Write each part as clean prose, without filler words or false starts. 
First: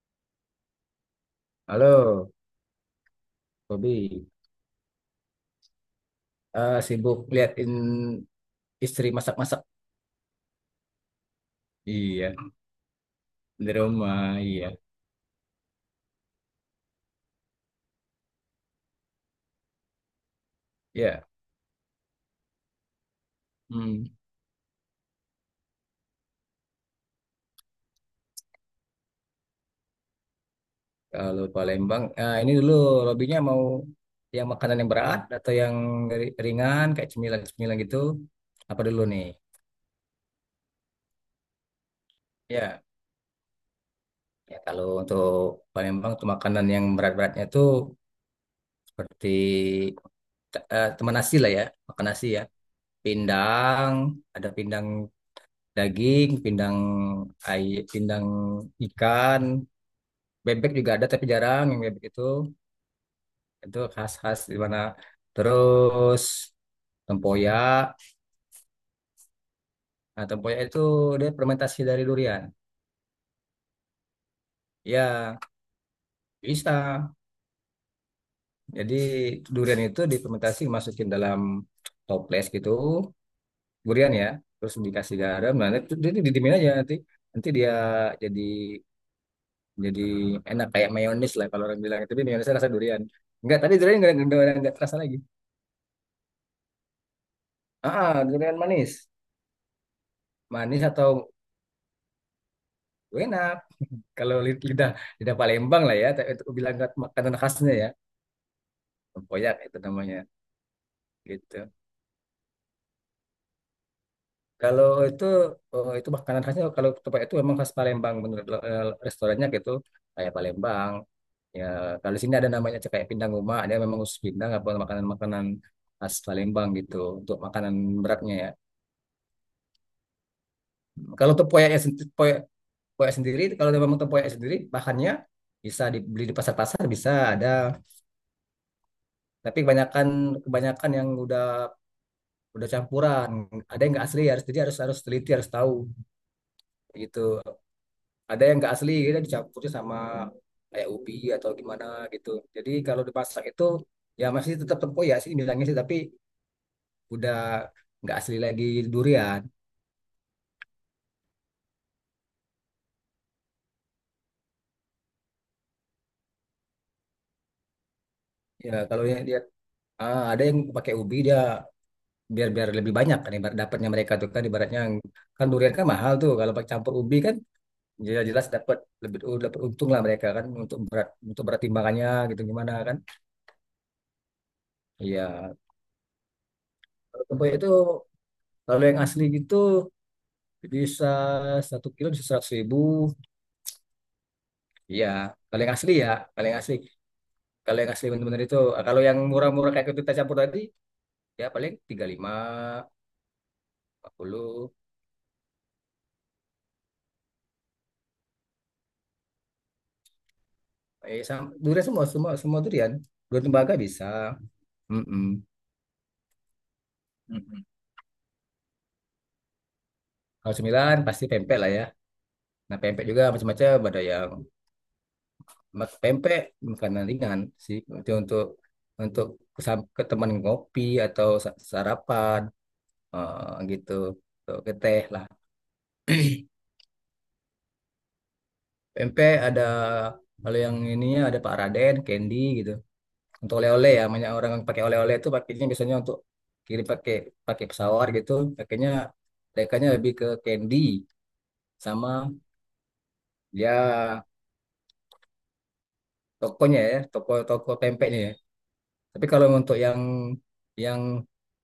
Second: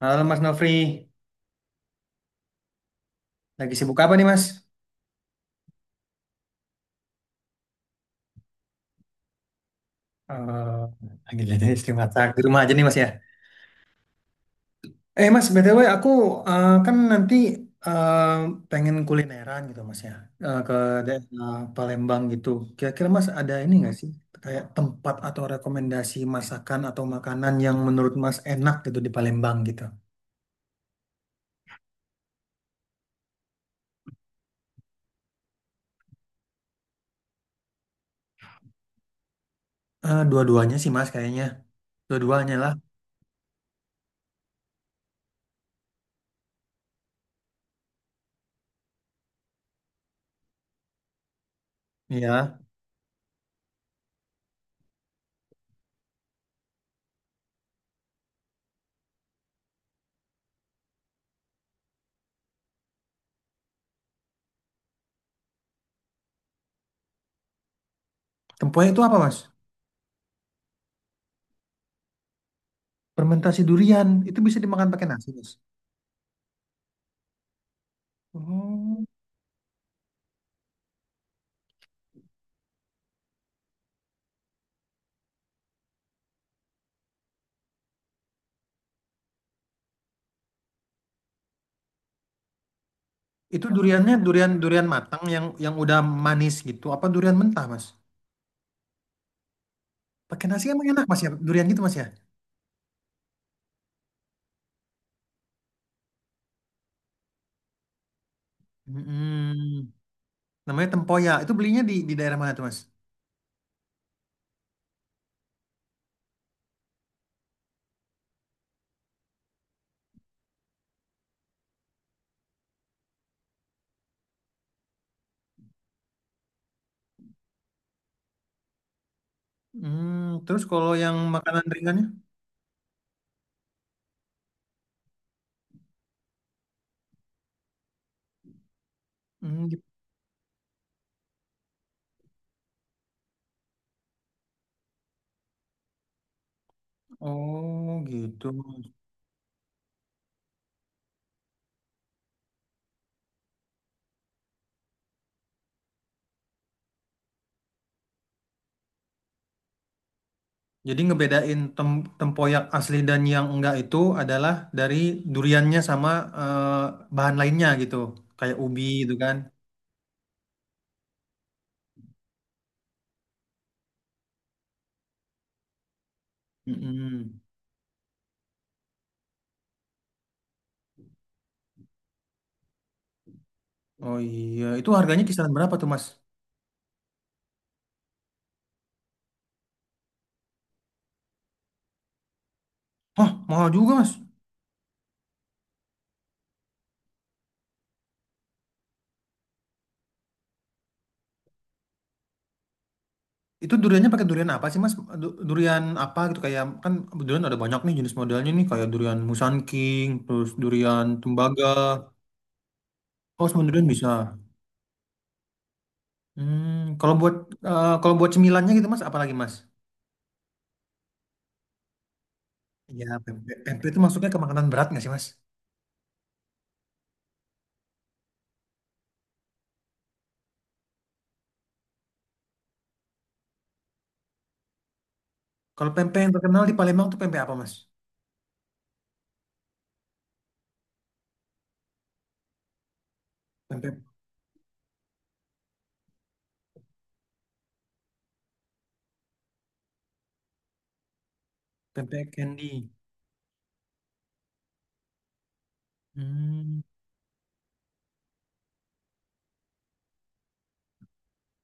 Halo Mas Nofri, Halo, lagi sibuk apa nih Bobby. Mas? Sibuk liatin istri masak-masak. Eh, lagi jadi istri masak Iya, di rumah aja nih Mas ya. di rumah. Iya, Eh Mas, BTW aku kan nanti eh, pengen kulineran gitu Mas ya, ke ya. daerah Palembang gitu. Kira-kira Mas ada ini nggak Hmm. sih, kayak tempat atau rekomendasi masakan atau makanan yang menurut Mas enak gitu di Palembang gitu? Kalau Palembang, ini dulu lobbynya mau yang makanan yang berat atau yang ringan kayak cemilan-cemilan gitu. Apa dulu nih? Dua-duanya sih Mas kayaknya, dua-duanya lah. Ya, ya, kalau untuk Palembang tuh makanan yang berat-beratnya tuh seperti teman nasi lah ya, makan nasi ya. Iya. Pindang, ada pindang daging, ay, pindang ikan, bebek juga ada tapi jarang yang bebek itu. Itu khas-khas di mana. Terus tempoyak. Tempoyak itu apa Mas? Nah, tempoyak itu dia fermentasi dari durian. Fermentasi durian, itu bisa dimakan pakai nasi Ya, Mas. bisa. Jadi Oh. durian itu difermentasi masukin dalam toples gitu, durian ya. Terus dikasih garam, nah itu jadi didimin aja nanti nanti dia jadi jadi enak kayak mayonis lah kalau orang bilang, tapi mayonisnya rasa durian enggak, Itu tadi durian duriannya durian enggak durian terasa lagi. matang yang udah manis gitu. Apa durian mentah, Mas? Durian manis, Pakai nasi manis emang enak, atau Mas ya? Durian gitu, Mas ya? enak kalau lidah lidah Palembang lah ya, tapi itu bilang makanan khasnya ya, tempoyak itu Mm-mm. namanya Namanya tempoyak. Itu gitu. belinya di daerah mana tuh, Mas? Kalau itu, oh, itu makanan khasnya kalau tempat itu memang khas Palembang menurut, restorannya gitu, kayak Palembang ya. Kalau di sini ada namanya kayak pindang rumah, dia memang khusus pindang apa makanan-makanan khas Palembang gitu, untuk makanan beratnya ya. Hmm, terus kalau yang Kalau makanan tepoyaknya sendiri, ringannya? tepoyak sendiri, kalau memang tepoyak sendiri, bahannya bisa dibeli di pasar-pasar, bisa ada. Tapi Hmm, gitu. kebanyakan kebanyakan yang udah campuran. Ada yang nggak asli, harus jadi harus harus teliti, harus tahu gitu. Oh, Ada gitu. yang nggak asli, dia dicampurnya sama kayak ubi atau gimana gitu. Jadi kalau dipasak itu ya masih tetap tempoyak sih bilangnya sih, tapi udah nggak asli lagi durian. Jadi ngebedain tem tempoyak asli dan yang enggak itu adalah dari duriannya sama bahan lainnya gitu. Kayak Ya ubi kalau gitu yang kan. dia, ada yang pakai ubi dia, biar biar lebih banyak kan. Ibarat dapatnya mereka tuh kan, ibaratnya kan durian kan mahal tuh, kalau pakai campur ubi kan Mm-mm. jelas, jelas dapat lebih. Oh, dapat untung lah mereka kan, untuk berat, untuk berat timbangannya gitu gimana kan. Oh iya, itu harganya Iya, kisaran berapa tuh, Mas? kalau tempoyak itu kalau yang asli gitu bisa 1 kilo bisa 100 ribu. Hah, mahal juga, Mas. Iya, kalau yang asli ya, kalau yang asli, kalau yang asli benar-benar itu. Kalau yang murah-murah kayak kita campur tadi ya paling 35, Itu duriannya empat pakai durian apa puluh sih Mas? Durian apa gitu kayak kan durian ada banyak nih jenis modelnya nih kayak durian Musan King, terus durian Sama, tembaga. durian semua, semua, semua durian, durian Oh, semua tembaga durian bisa. bisa. Mm-mm. Hmm, kalau buat Mm-mm. kalau buat cemilannya gitu Mas, apa lagi Mas? Kalau cemilan pasti pempek lah ya. Nah, pempek Ya, juga pempek. macam-macam. Pempek Ada itu yang masuknya ke makanan berat nggak sih Mas? Pempek, makanan ringan sih. Itu untuk, untuk ke teman ngopi atau sarapan, gitu. Tuh, ke teh lah. Kalau pempek yang terkenal di Palembang tuh pempek apa Mas? Pempek ada, kalau yang ininya ada Pak Raden, Candy gitu. Untuk oleh-oleh Pempek ya, banyak orang yang pakai oleh-oleh itu pakainya biasanya untuk kirim, pakai pakai pesawat gitu. Pakainya mereka lebih ke Candy, pempek sama candy. ya, tokonya Hmm, ya, toko-toko pempeknya ya. Tapi kalau untuk yang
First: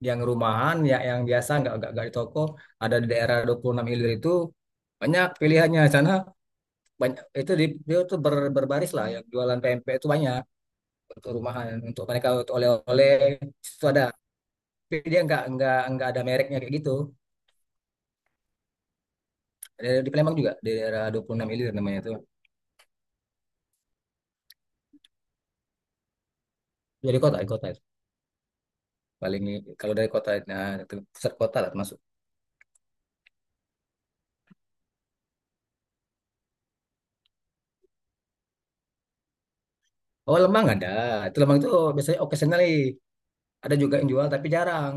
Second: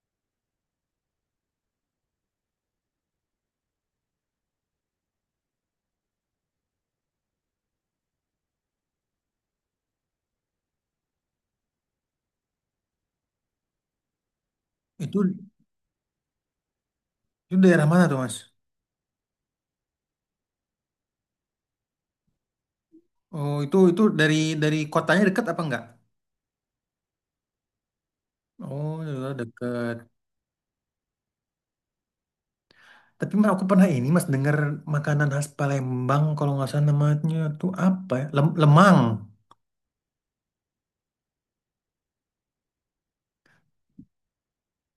yang rumahan ya, yang biasa nggak di toko, ada di daerah 26 Ilir itu, banyak pilihannya di sana, banyak itu. Di dia tuh berbaris lah yang jualan pempek itu banyak, untuk rumahan, untuk mereka untuk oleh-oleh itu ada, tapi itu dia nggak ada mereknya kayak gitu. itu daerah mana tuh Mas? Ada di Palembang juga, di daerah 26 Ilir namanya itu. Oh, itu dari kotanya dekat apa enggak? Dari kota, di kota itu Oh, daerah paling, kalau dekat. dari kota, nah itu pusat kota lah masuk. Tapi Mas, aku pernah ini Mas dengar makanan khas Palembang kalau nggak salah namanya tuh apa ya? Lemang. Oh, Lembang ada. Itu Lembang itu biasanya occasionally ada juga yang jual tapi jarang.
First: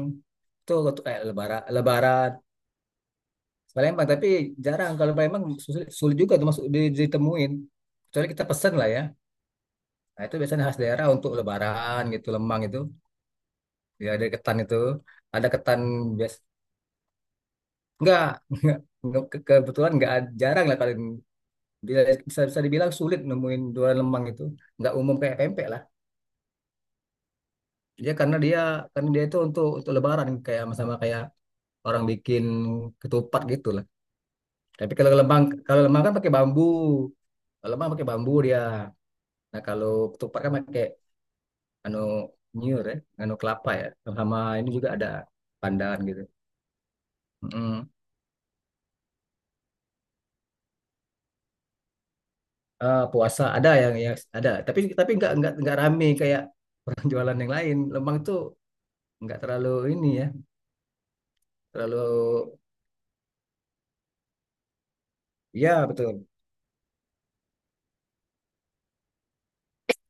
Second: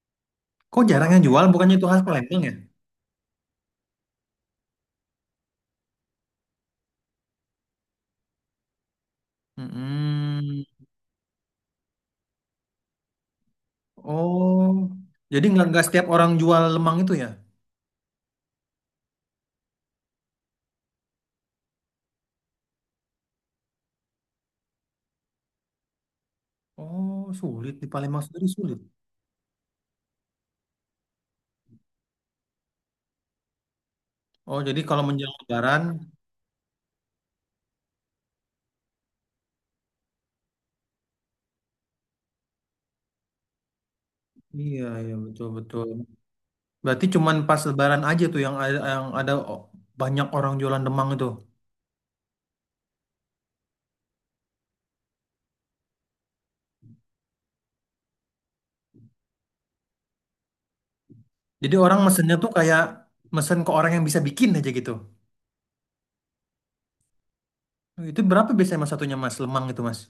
Itu Kok jarang yang jual? lebaran Bukannya itu khas lebaran Palembang ya? Palembang. Tapi jarang kalau Palembang, sulit, sulit juga tuh masuk, ditemuin, kecuali kita pesen lah ya. Nah, itu biasanya Mm-mm. khas daerah untuk lebaran gitu, lemang itu ya, ada ketan Oh, itu, jadi ada nggak ketan, nggak setiap orang bias jual lemang itu ya? enggak. enggak enggak, kebetulan enggak, jarang lah. Kalau bisa, bisa dibilang sulit nemuin jualan lemang itu, enggak umum kayak pempek lah. Oh, sulit di Dia Palembang karena sendiri dia, sulit. Itu untuk, lebaran, kayak sama kayak orang bikin ketupat gitu lah. Oh, jadi Tapi kalau menjelang kalau Lebaran, lembang kan pakai bambu. Kalau lembang pakai bambu dia. Nah, kalau ketupat kan pakai anu, nyur ya, anu, kelapa ya. Sama ini iya juga ada iya betul betul. pandan gitu. Berarti cuman pas Mm-mm. Lebaran aja tuh yang ada banyak orang jualan lemang itu. Puasa ada yang, ada, tapi nggak rame kayak orang jualan yang lain. Lembang itu nggak terlalu ini ya, Jadi orang mesennya tuh terlalu, kayak mesen ke orang yang bisa bikin aja gitu. ya betul. Oh, itu berapa biasanya mas satunya mas lemang itu mas?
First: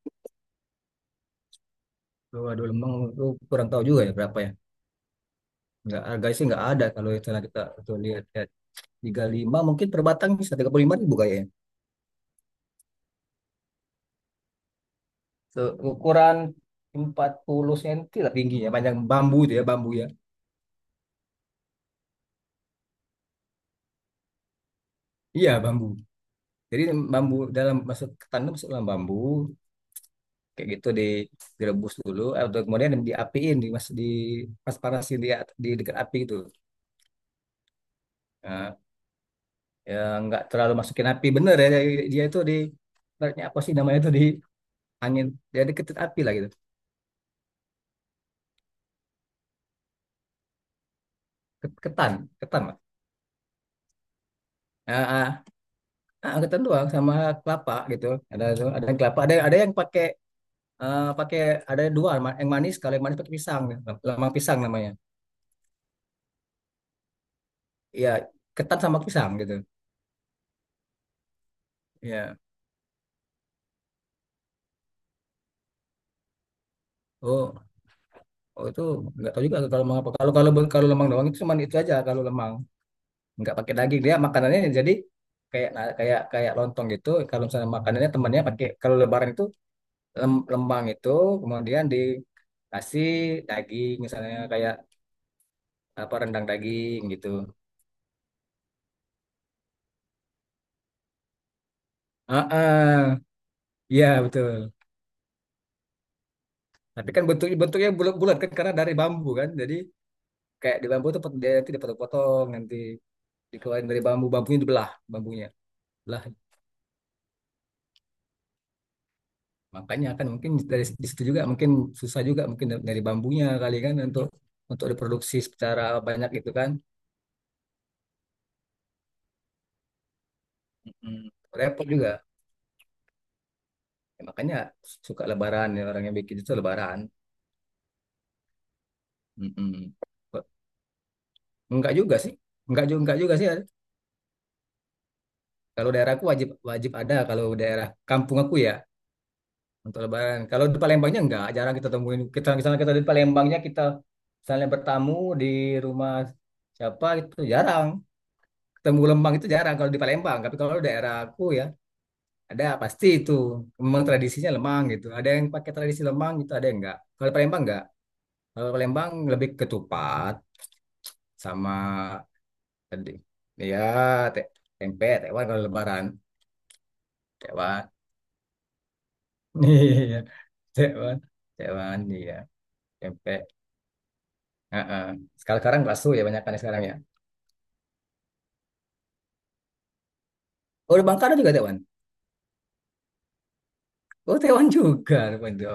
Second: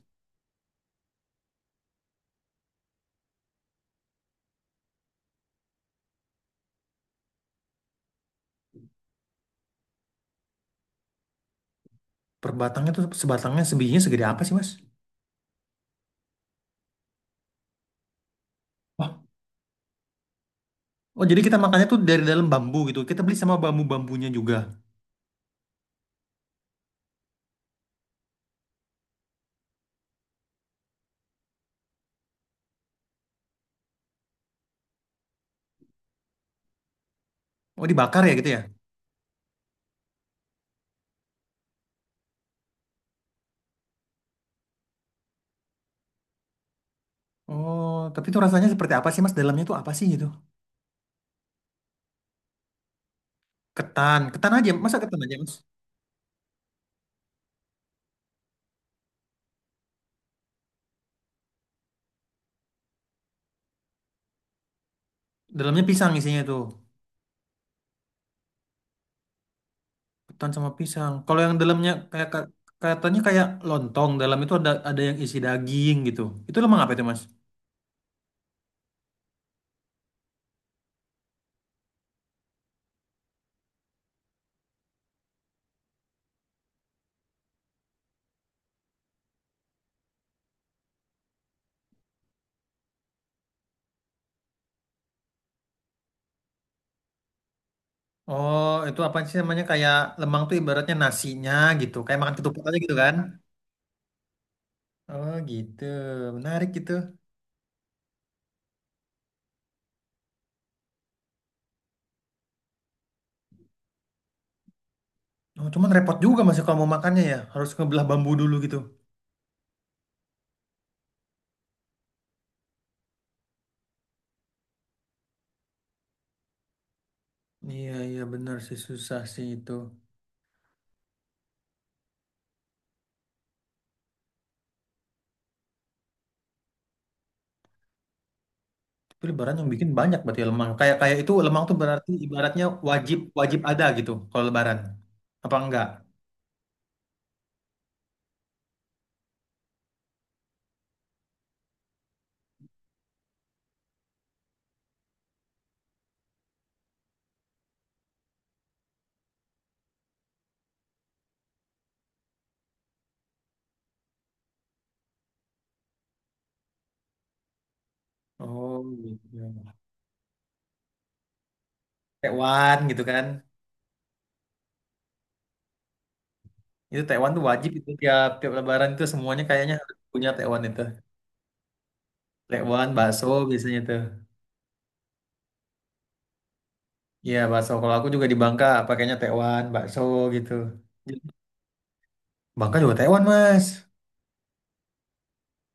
Waduh, lembang itu kurang tahu juga ya berapa ya. Nggak harga sih, nggak ada. Kalau misalnya kita lihat lihat 35, mungkin per batang bisa 35 ribu kayaknya. Per batangnya tuh sebatangnya sebijinya segede apa sih mas? Ukuran 40 cm lah tingginya, panjang Wah, bambu itu ya, bambu ya. oh jadi kita makannya tuh dari dalam bambu gitu. Kita beli sama bambu-bambunya juga. Iya, bambu. Jadi bambu dalam masuk ke tanam, masuk dalam bambu kayak gitu, di direbus dulu atau kemudian diapiin di mas, di pas panasin di di dekat api itu. Oh dibakar ya gitu ya? Nah, ya nggak terlalu masukin api bener ya, dia dia itu di, ibaratnya apa sih namanya itu di angin, jadi ketut api lah gitu. Oh, tapi itu rasanya seperti apa sih mas? Dalamnya tuh apa sih gitu? Ket- Ketan, ketan, lah. Ketan, ketan aja. Masa Ah, ketan aja ah, mas? Ketan doang sama kelapa gitu. Ada ada yang kelapa, ada yang pakai, pakai, ada dua yang manis. Kalau yang manis pakai pisang ya, lemang pisang namanya. Dalamnya pisang isinya tuh. Iya, ketan sama pisang gitu. Ketan sama pisang. Kalau yang dalamnya kayak Iya. Katanya kayak lontong. Dalam itu ada yang isi daging gitu. Itu lemang apa itu mas? Oh, oh, itu nggak tahu juga kalau lemang apa, kalau, kalau lemang doang itu cuma itu aja. Kalau lemang nggak pakai daging dia, makanannya jadi kayak, nah, kayak kayak lontong gitu. Kalau misalnya makanannya temannya pakai, kalau lebaran itu lemang itu kemudian dikasih daging, misalnya kayak apa, rendang daging gitu. Oh, itu apa sih namanya kayak lemang tuh ibaratnya nasinya gitu. Kayak makan Ah, ketupat aja gitu ah. kan? Iya, betul. Oh gitu, menarik gitu. Tapi kan bentuknya bulat-bulat kan karena dari bambu kan. Jadi kayak di bambu tuh, dia nanti dipotong-potong, nanti dikeluarin dari bambunya, dibelah bambunya, Oh, cuman repot belah. juga masih kalau mau makannya ya, harus ngebelah bambu dulu gitu. Makanya kan mungkin dari di situ juga mungkin susah juga, mungkin dari bambunya kali kan, untuk, diproduksi secara banyak gitu kan. Iya iya benar sih susah sih itu. Mm-mm. Repot juga. Ya, makanya suka lebaran ya orang yang bikin itu, lebaran. Tapi lebaran yang bikin Mm-mm. banyak berarti ya lemang. Kayak kayak itu lemang tuh Enggak berarti juga sih, ibaratnya enggak juga, wajib enggak juga sih. wajib ada gitu kalau lebaran. Apa enggak? Kalau daerahku wajib, wajib ada kalau daerah kampung aku ya. Untuk Lebaran. Kalau di Palembangnya enggak, jarang kita temuin. Kita misalnya, kita di Palembangnya, kita misalnya bertamu di rumah siapa, itu jarang. Ketemu lemang itu jarang kalau di Palembang. Tapi kalau daerah aku ya ada pasti itu. Memang tradisinya lemang gitu. Ada yang pakai tradisi lemang gitu, ada yang enggak. Kalau di Palembang enggak. Kalau di Oh Palembang gitu. lebih ketupat, sama Tekwan gitu tadi kan. ya, te- tempe, tewan kalau Lebaran. Itu tekwan tuh wajib Tewan. itu tiap tiap lebaran itu semuanya kayaknya harus Iya, punya tekwan itu. tewan. Tewan, iya. Tekwan, bakso Tempe. biasanya tuh. Heeh. Sekarang sekarang bakso ya banyak kan sekarang ya. Iya bakso. Kalau aku juga di Bangka pakainya tekwan, bakso gitu. Oh, di Bangka juga tewan. Bangka juga tekwan mas. Oh, tewan juga rupanya.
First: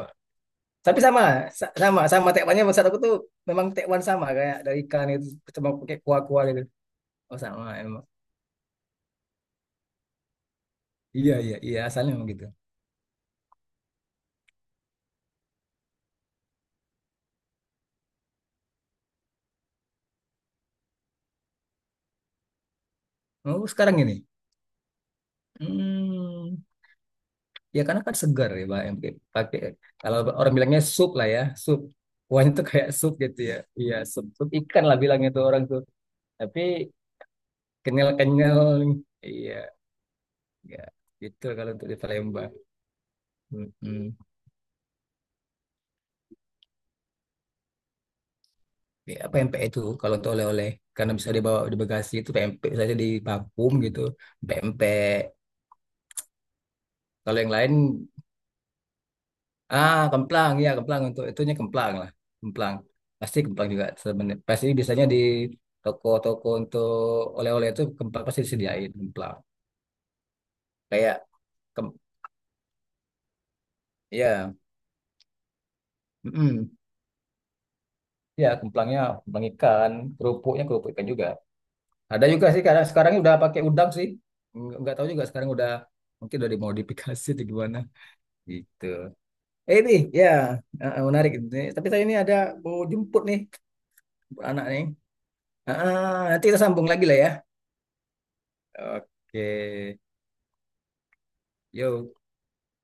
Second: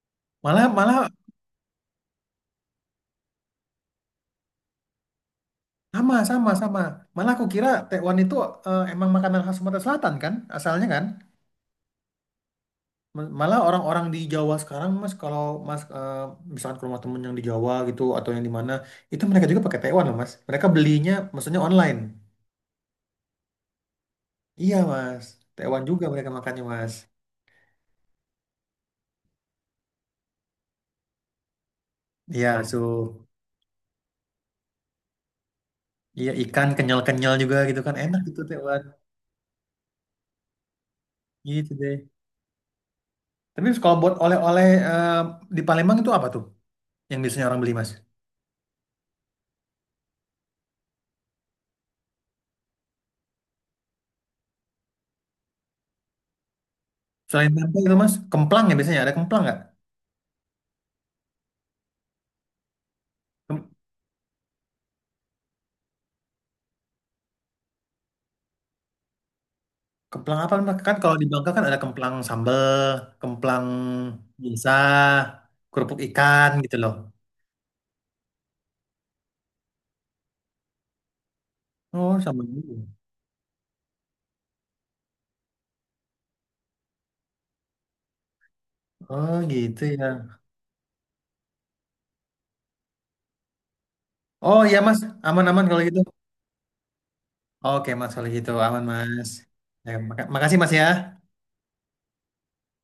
Malah Tapi malah sama, sama tekwannya, maksud aku tuh memang tekwan sama, kayak dari ikan itu, cuma pakai sama kuah-kuah sama gitu. sama. Malah Oh, aku sama kira emang. tekwan itu emang makanan khas Sumatera Selatan kan asalnya kan. Iya, iya, iya, asalnya memang gitu. Malah orang-orang di Jawa sekarang Mas kalau Mas eh, misalkan ke rumah temen yang di Jawa gitu atau yang di mana itu mereka juga pakai tekwan loh Mas. Mereka belinya maksudnya online. Oh, sekarang ini. Iya Mas. Tekwan juga mereka Hmm, makannya Mas. ya karena kan segar ya, Pak, yang pakai, kalau orang bilangnya sup lah ya, sup. Iya Kuahnya tuh so kayak sup gitu ya. Iya, sup ikan lah bilangnya tuh orang tuh. iya Tapi ikan kenyal-kenyal juga gitu kan enak gitu kenyal-kenyal. tekwan. Iya, ya. Gitu Gitu kalau untuk di deh. Palembang. Tapi kalau buat Mm-mm. oleh-oleh di Palembang itu apa tuh yang biasanya orang beli Mas? Ya, PMPE itu kalau untuk oleh-oleh karena bisa dibawa di bagasi, itu PMP saja di vakum gitu. PMP kalau yang Selain lain, tempe itu mas, kemplang ya biasanya ada kemplang nggak? ah, kemplang ya, kemplang untuk itunya, kemplang lah, kemplang pasti. Kemplang Kem- juga sebenarnya pasti, biasanya di toko-toko untuk oleh-oleh itu kemplang pasti disediain kemplang, Kemplang apa mas? Kan kalau kayak di Bangka kan ada kem kemplang sambel, kemplang ya. biasa, kerupuk ikan Mm-mm. gitu loh. Ya kemplangnya kemplang ikan, kerupuknya kerupuk ikan juga. Oh Ada sama juga sih gitu. karena sekarang udah pakai udang sih, nggak tahu juga, sekarang udah, mungkin udah dimodifikasi atau gimana. Gitu. Oh gitu Ini ya. ya, menarik itu. Tapi saya ini ada mau jemput nih Oh anak iya nih. mas, aman-aman kalau gitu. Nanti kita sambung lagi lah ya. Oke mas kalau gitu aman mas. Oke. Ya, makasih mas ya. Yo.